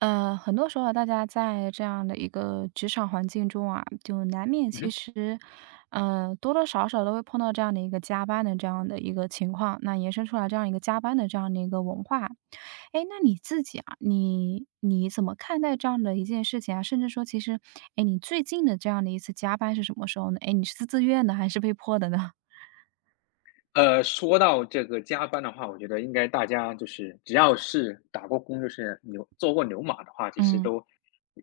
嗯，很多时候啊大家在这样的一个职场环境中啊，就难免嗯其哼。实，嗯，多多少少都会碰到这样的一个加班的这样的一个情况，那延伸出来这样一个加班的这样的一个文化。哎，那你自己啊，你怎么看待这样的一件事情啊？甚至说，其实，哎，你最近的这样的一次加班是什么时候呢？哎，你是自愿的还是被迫的呢？说到这个加班的话，我觉得应该大家就是只要是打过工，就是牛做过牛马的话，其实嗯，都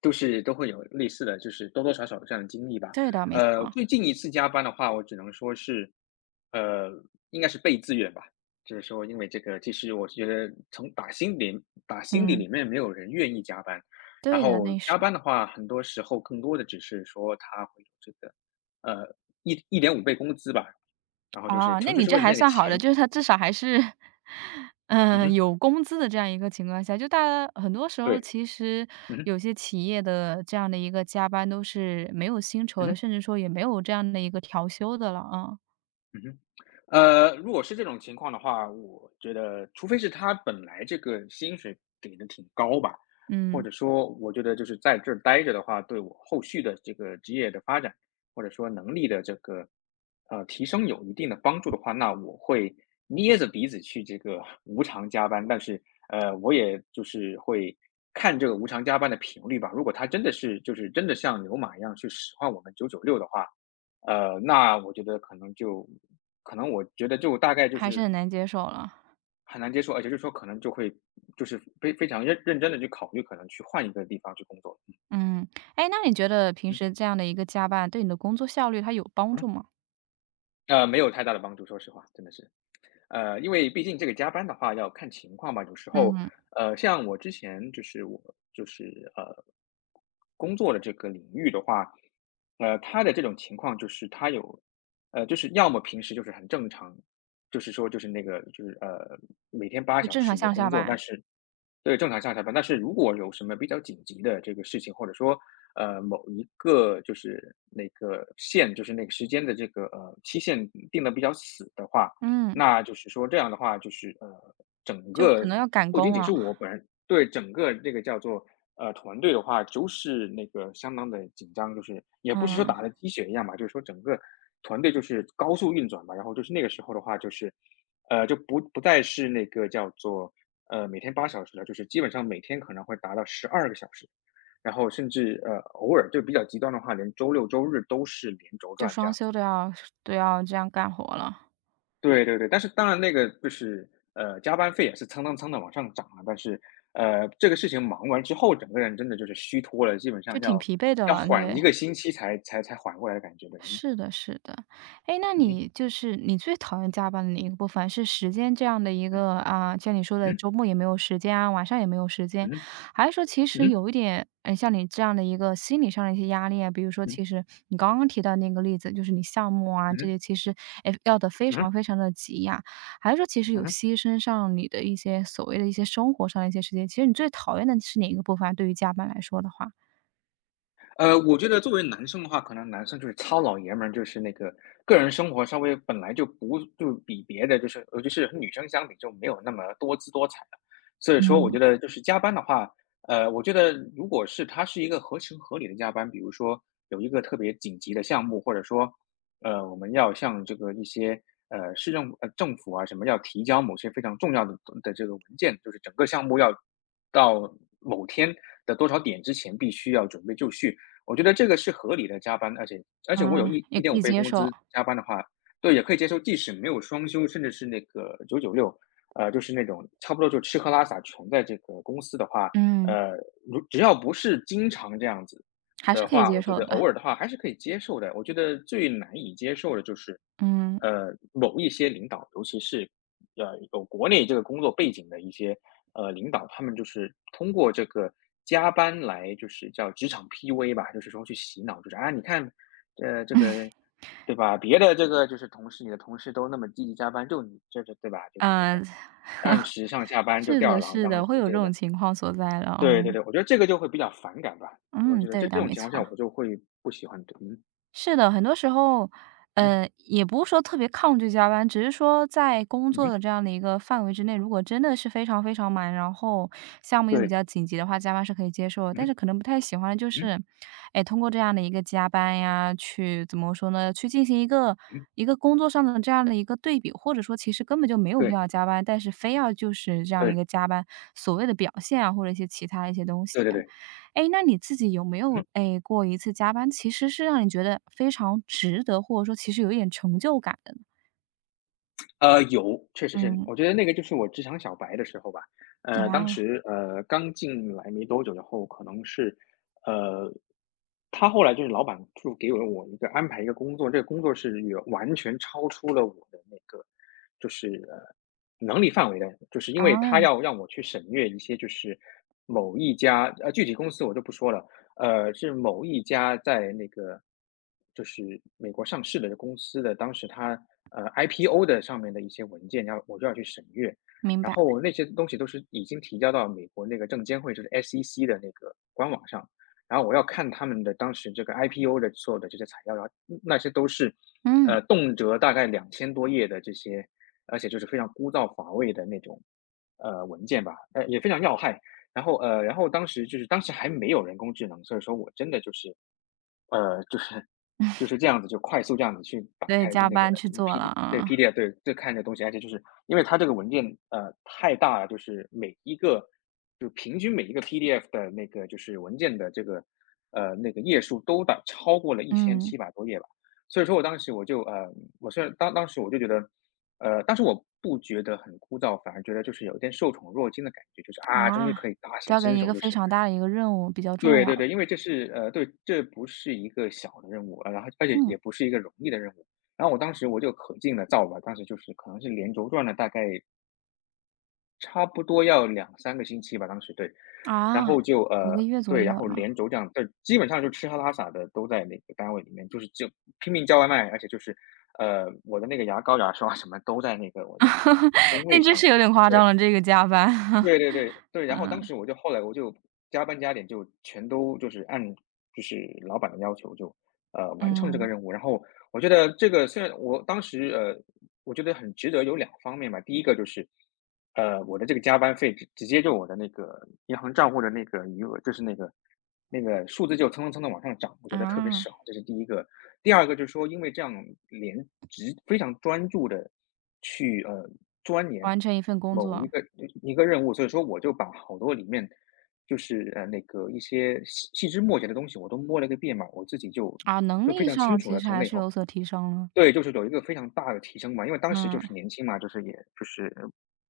都是都会有类似的，就是多多少少有这样的经历吧。对的，没错。最近一次加班的话，我只能说是，呃，应该是被自愿吧。就是说，因为这个，其实我觉得从打心底嗯，里面没有人愿意加班。然对的，后那是。加班的话，很多时候更多的只是说他会有这个，呃，一点五倍工资吧，然后就是哦，那纯粹你是这为了还那个算好的，钱。就是他至少还是，嗯嗯，哼，有工资的这样一个情况下，就大家很多时候对，其实嗯哼，有些企业的这样的一个加班都是没有薪酬嗯的，哼。甚至说也没有这样的一个调休的了啊。嗯哼。如果是这种情况的话，我觉得除非是他本来这个薪水给的挺高吧，或嗯，者说我觉得就是在这儿待着的话，对我后续的这个职业的发展，或者说能力的这个提升有一定的帮助的话，那我会捏着鼻子去这个无偿加班。但是我也就是会看这个无偿加班的频率吧。如果他真的是就是真的像牛马一样去使唤我们九九六的话，那我觉得可能我觉得就大概就还是是很难接受了。很难接受。而且就是说可能就会就是非常认真的去考虑，可能去换一个地方去工作。嗯，哎，那你觉得平嗯。时这样的一个加班对你的工作效率它有帮嗯。助吗？没有太大的帮助，说实话，真的是。因为毕竟这个加班的话要看情况吧。有时候，嗯，像我之前就是我就是呃工作的这个领域的话，他的这种情况就是他有，就是要么平时就是很正常，就是说就是那个每天八就小正常时的上下工作，但班。是对正常上下班。但是如果有什么比较紧急的这个事情，或者说某一个就是那个线就是那个时间的这个期限定的比较死的话。嗯，那就是说这样的话，就是整就可个能要赶不仅工仅了。是我本人对整个这个叫做团队的话，就是那个相当的紧张。就是也不是说嗯，打了鸡血一样吧，就是说整个团队就是高速运转吧。然后就是那个时候的话，就是就不再是那个叫做每天八小时了，就是基本上每天可能会达到12个小时。然后甚至偶尔就比较极端的话，连周六周日都是连轴就转这双样子。休都要都要这样干活了。对对对，但是当然那个就是，加班费也是蹭蹭蹭的往上涨啊。但是，这个事情忙完之后，整个人真的就是虚脱了，基本就上挺要疲惫的要了，缓对，一个星期才缓过来的感觉的。是的，是的。哎，那嗯。你就是你最讨厌加班的哪一个部分？是时间这样的一嗯个啊，像你说的嗯周末也没有时间啊，晚上也没有时间，嗯。还是说其实嗯有一点，嗯，像你这样的一个心理上的一些压力啊？比如说，其嗯实你刚刚提到那个例子，就是你项目啊这嗯些，其实诶要的非嗯嗯常嗯非常的急呀、还是说其实有嗯。牺牲上你的一些所谓的一些生活上的一些时间？其实你最讨厌的是哪一个部分啊对于加班来说的话，我觉得作为男生的话，可能男生就是糙老爷们儿，就是那个个人生活稍微本来就不就比别的就是尤其是和女生相比就没有那么多姿多彩了。所以说我觉得就是加班的话，我觉得如果是它是一个合情合理的加班。比如说有一个特别紧急的项目，或者说，我们要向这个一些，市政政府啊什么要提交某些非常重要的的这个文件，就是整个项目要到某天的多少点之前必须要准备就绪。我觉得这个是合理的加班，而且嗯，我有一也一可点五以倍接工受。资加班的话，对，也可以接受。即使没有双休，甚至是那个九九六，就是那种差不多就吃喝拉撒全在这个公司的话，嗯，呃，如只要不是经常这样子还是的可以话，接我觉受得的。偶尔的话还是可以接受的。我觉得最难以接受的就是，嗯，某一些领导，尤其是有国内这个工作背景的一些，领导，他们就是通过这个加班来就是叫职场 PUA 吧。就是说去洗脑，就是啊，你看，这个对吧？别的这个就是同事，你的同事都那么积极加班，就你这对吧？就是那个呃，按时上下班就是吊儿的郎是当的，的什会么有这之类种的。情况所在的。对对嗯，对，我觉得这个就会比较反感吧。我嗯，觉得这对这的，种没情况错。下，我就会不喜欢。嗯是的，很多时候，嗯也不是说特别抗拒加班，只是说在工嗯，作的这样的一个范围之内，如果真的是非常非常忙，然后项目又比对，较紧急的话，加班是可以接受的。但是嗯可能不太喜欢的就嗯是，哎，通过这样的一个加班呀，去怎么说呢，去进行一个嗯，一个工作上的这样的一个对比，或者说其实根本就没有必对要加班，但是非要就是这样一对个加班所谓的表现啊，或者一些其他的一些东西对对啊。对对，哎，那你自己有没嗯。有哎过一次加班，其实是让你觉得非常值得，或者说其实有一点成就感的呢？有，确实是，嗯，我觉得那个就是我职场小白的时候吧。当啊，时刚进来没多久，然后可能是呃，他后来就是老板就给了我一个安排一个工作。这个工作是远完全超出了我的那个就是呃能力范围的。就是因为啊，他要让我去省略一些就是某一家具体公司我就不说了，是某一家在那个就是美国上市的公司的。当时它IPO 的上面的一些文件，要我就要去审阅。明然白。后那些东西都是已经提交到美国那个证监会，就是 SEC 的那个官网上。然后我要看他们的当时这个 IPO 的所有的这些材料。然后那些都是嗯，动辄大概2000多页的这些，而且就是非常枯燥乏味的那种文件吧，也非常要害。然后然后当时就是当时还没有人工智能。所以说我真的就是就是就是这样子，就快速这样子去打对，开就加那个 班去做了 啊。PDF 对，就看这东西。而且就是因为它这个文件太大了，就是每一个就平均每一个 PDF 的那个就是文件的这个那个页数都超过了一千嗯，七百多页吧。所以说我当时我就我虽然当时我就觉得当时我不觉得很枯燥，反而觉得就是有一点受宠若惊的感觉。就是啊，终于哇，可以大显交给身你一手，个就非是常大的一个任务，比较重对要对的。对。因为这是对，这不是一个小的任务，然后而且嗯，也不是一个容易的任务。然后我当时我就可劲的造吧，当时就是可能是连轴转了大概差不多要两三个星期吧，当时，对。啊，然后就一个月左对，然右后了，连轴这样，对，基本上就吃喝拉撒的都在那个单位里面，就是就拼命叫外卖。而且就是，我的那个牙膏、牙刷什么都在那个我的 工那位真上，是有点夸张对。了，这个加班，对对对，对，然后当时我就后来我就加班加点，就全都就是按就是老板的要求就完成这个嗯，任务。然后我觉得这个虽然我当时我觉得很值得有两方面吧。第一个就是，我的这个加班费直接就我的那个银行账户的那个余额，就是那个那个数字就蹭蹭蹭的往上涨，我觉得特别啊，爽。这是第一个。第二个就是说因为这样连直非常专注的去，钻研完成一份工某一作个一个任务。所以说我就把好多里面就是，那个一些细枝末节的东西我都摸了个遍嘛。我自己就啊，能就非力常清上楚其了实从还那以是后。有所提升了。对，就是有一个非常大的提升嘛，因为当时就嗯，是年轻嘛，就是也就是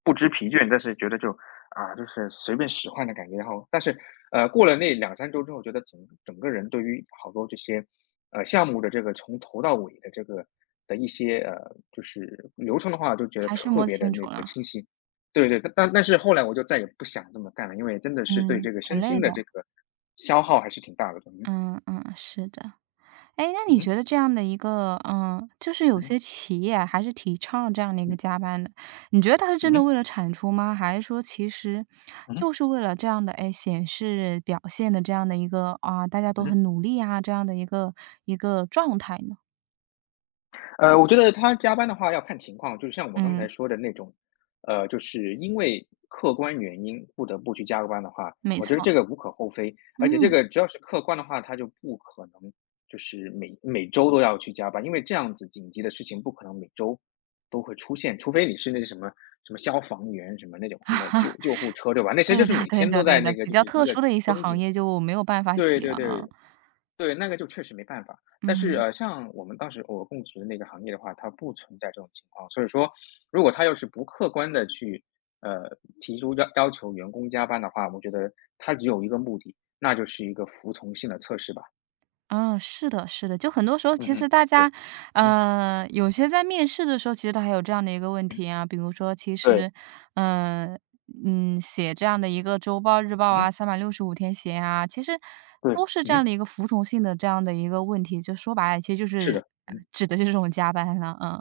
不知疲倦，但是觉得就啊，就是随便使唤的感觉。然后，但是过了那两三周之后，觉得整个人对于好多这些项目的这个从头到尾的这个的一些就是流程的话，就觉得还是特摸别的清那楚个了。清晰。对对，但是后来我就再也不想这么干了，因为真的是对嗯，这个挺身累心的。的这个消耗还是挺大的。嗯嗯，是的。哎，那你嗯觉得这样的一个嗯，就是有些嗯企业啊还是提倡这样的一个加班的，你嗯嗯嗯觉得他是真嗯的嗯。为了产出吗？还是说其实就嗯是为了这样的，哎，显示表现的这样的一个，啊，大家都嗯。很努力啊，这样的一个一个状态呢？我觉得他加班的话要看情况，就是像我刚才嗯，说的那种，就是因为客观原因不得不去加个班的话，没我错。觉得这个无可厚非。而且这嗯，个只要是客观的话，他就不可能就是每周都要去加班，因为这样子紧急的事情不可能每周都会出现，除非你是那个什么消防员什么那种什么救护车，对 吧？那些就对是的每对天都的在对的，那个比就较是一特个殊的一些绷行紧，业就没有办法对比了对对，啊。对，那个就确实没办法。但是，嗯。像我们当时我供职的那个行业的话，它不存在这种情况。所以说，如果他要是不客观的去，呃，提出要求员工加班的话，我觉得他只有一个目的，那就是一个服从性的测试吧。嗯，是的，是的，就很多时候嗯其实哼，大对，家，嗯，嗯，有些在面试的时候，其实他还有这样的一个问嗯，题啊，比如说，其对，实，嗯、嗯，写这样的一个周报、日报嗯，啊，365天写啊，其实对，都是这样嗯，的一个服从性的这样的一个问题，就说白了，其实就是是的，嗯，指的就是这种加班了。嗯。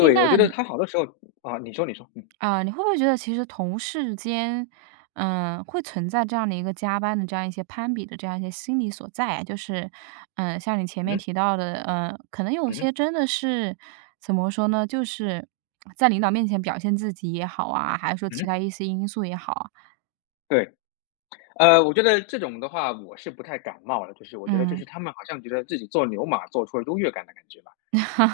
诶，我那觉得你他好多时候啊，你说你说，嗯，啊，你会不会觉得其实同事间，嗯，会存在这样的一个加班的这样一些攀比的这样一些心理所在啊？就是，嗯，像你前面嗯，提到的，嗯，可能有些嗯，真的是怎么说呢？就是在领导面前表现自己也好啊，还是说其嗯，他一些因素也好啊。对。我觉得这种的话，我是不太感冒的。就是我觉得就嗯，是他们好像觉得自己做牛马做出了优越感的感觉吧。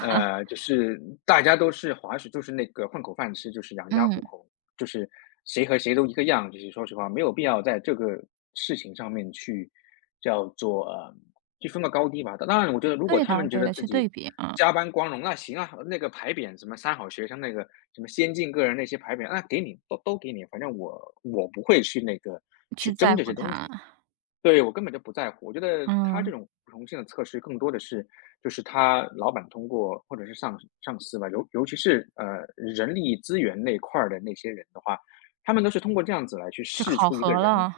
就是大家都是滑雪，就是那个混口饭吃，就是养家糊嗯，口，就是谁和谁都一个样。就是说实话，没有必要在这个事情上面去叫做去分个高低吧。当然，我觉得如果对他的们觉对得的，自去己对比，啊，加班光荣，那行啊，那个牌匾什么三好学生，那个什么先进个人那些牌匾，那给你都给你，反正我不会去那个去去在争这乎些东他。西。对，我根本就不在乎。我觉得他这嗯，种服从性的测试更多的是，就是他老板通过或者是上司吧，尤其是人力资源那块儿的那些人的话，他们都是通过这样子来去去试考出一个核人，了。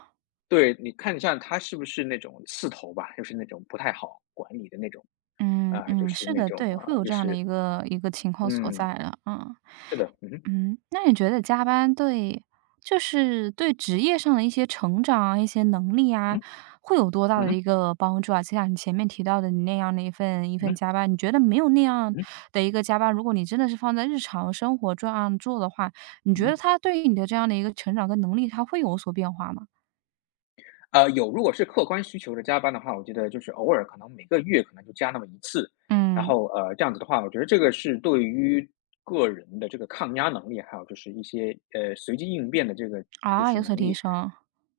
对你看一下他是不是那种刺头吧，就是那种不太好管理的那种。嗯啊、就嗯，是是那的，种对，会啊、有就这样的是一个一个情况所嗯，在的。嗯。是的。嗯哼嗯，那你觉得加班对就是对职业上的一些成长啊、一些能力啊，嗯哼会有多大嗯的哼一个帮助啊？就像你前面提到的你那样的一份一份嗯加班，你觉得没有那样哼的一个加班，如果你真的是放在日常生活这样做的话，你嗯觉得哼。它对于你的这样的一个成长跟能力，它会有所变化吗？啊有，如果是客观需求的加班的话，我觉得就是偶尔可能每个月可能就加那么一次，然嗯，后这样子的话，我觉得这个是对于个人的这个抗压能力，还有就是一些随机应变的这个就啊，是有所能提力，升。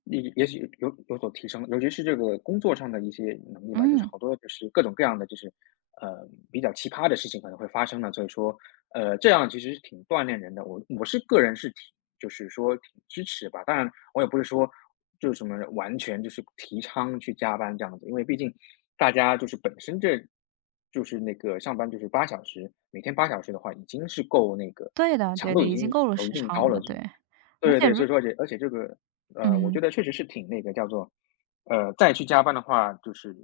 也许有所提升，尤其是这个工作上的一些能力吧，就是嗯，好多就是各种各样的就是比较奇葩的事情可能会发生呢，所以说这样其实是挺锻炼人的，我是个人是挺就是说挺支持吧，当然我也不是说就是什么完全就是提倡去加班这样子，因为毕竟大家就是本身这。就是那个上班就是八小时，每天八小时的话已经是够那个对的强对度的，已已经经够了有一时定长高了。了，对。而对且对，如所以说而且这个，我嗯。觉得确实是挺那个叫做，再去加班的话，就是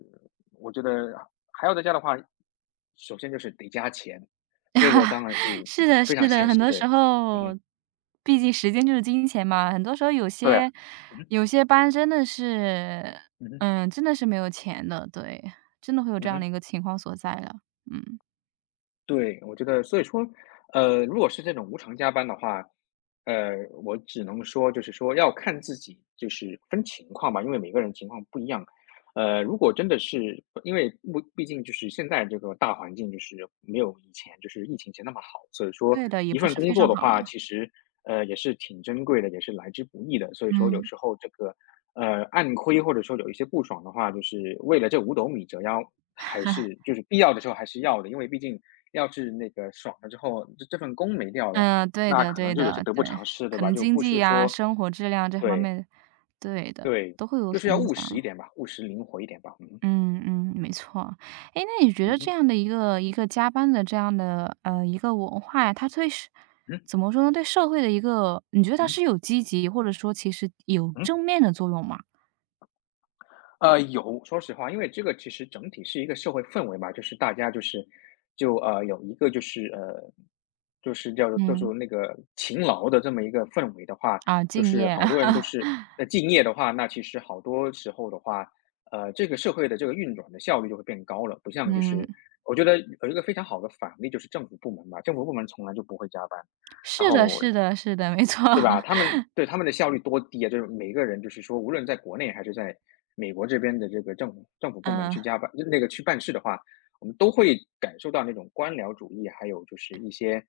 我觉得还要再加的话，首先就是得加钱，这个 当然是是的非是常的，现很实，多对，时嗯候，哼，毕竟时间就是金钱嘛，很多时候有对啊，些嗯哼，有些班真的是，嗯哼，嗯，真的是没有钱的，对，真的会有这嗯样的哼。一个情况所在了。嗯，对，我觉得所以说，如果是这种无偿加班的话，呃，我只能说就是说要看自己，就是分情况吧，因为每个人情况不一样。如果真的是因为目毕竟就是现在这个大环境就是没有以前就是疫情前那么好，所以说对的，也一不份是工非作常的好了。话，其实也是挺珍贵的，也是来之不易的。所以说有嗯，时候这个暗亏或者说有一些不爽的话，就是为了这五斗米折腰，还 是就是必要的时候还是要的，因为毕竟要是那个爽了之后，这份工没掉了，嗯，对那的可对能就有些的，得对，不偿失，对可吧？能就经不济是呀、说生活质量这方对面，对的，对，都会有就是所要影务实一响。点吧，务实灵活一点吧。嗯嗯嗯，没错。哎，那你觉得这样的一个一个加班的这样的，一个文化呀，它对是嗯哼。怎么说呢，对社会的一个你觉得它嗯是有积极或者说其实有嗯嗯。正面的作用吗？有，说实话，因为这个其实整体是一个社会氛围吧，就是大家就是有一个就是就是叫做就是嗯，那个勤劳的这么一个氛围的话，啊，就敬是业。好多人都 是敬业的话，那其实好多时候的话，这个社会的这个运转的效率就会变高了，不像就嗯，是我觉得有一个非常好的反例就是政府部门吧，政府部门从来就不会加班，然是的后是的是的，没错。对 吧？他们对，他们的效率多低啊！就是每个人，就是说，无论在国内还是在美国这边的这个政府部门嗯，去加班，那个去办事的话，我们都会感受到那种官僚主义，还有就是一些，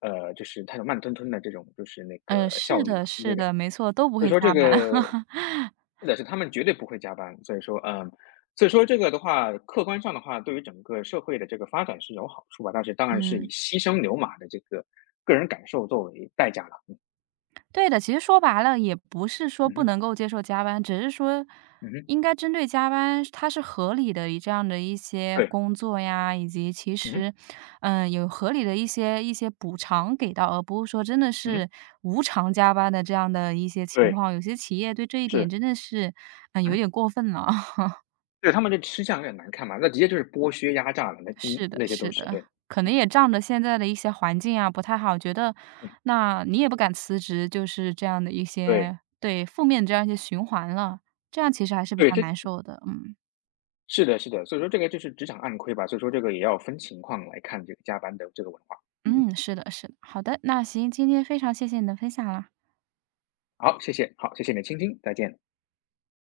就是它有慢吞吞的这种，就是那嗯，个效是率的吧。是那个的，没错，都不所以会说这加班。个，是的，是他们绝对不会加班。所以说，嗯，所以说这个的话，客观上的话，对于整个社会的这个发展是有好处吧，但是当然是以嗯。牺牲牛马的这个个人感受作为代价了。嗯对的，其实说白了也不是说嗯不哼，能够接受加班，只是说嗯哼。应该针对加班，它是合理的一这样的一些对，工作呀，以及其嗯哼实，嗯，有合理的一些一些补偿给到，而不是说真的嗯哼是无偿加班的这样的一些情对，况。有些企业对这一点是，真的是，嗯，有嗯，点过分了。对，他们这吃相有点难看嘛，那直接就是剥削压榨了，那嗯，是的，那些都是是，的，对，可能嗯也仗着现在的一些环境啊不太好，觉得嗯，那你也不敢辞职，就是这样的一对些对，负面这样一些循环了，这样其实还是比对，较难受的。嗯。是的，是的，所以说这个就是职场暗亏吧，所以说这个也要分情况来看这个加班的这个文化，嗯，嗯，是的，是的，好的，那行，今天非常谢谢你的分享啦。好，谢谢，好，谢谢你的倾听，再见。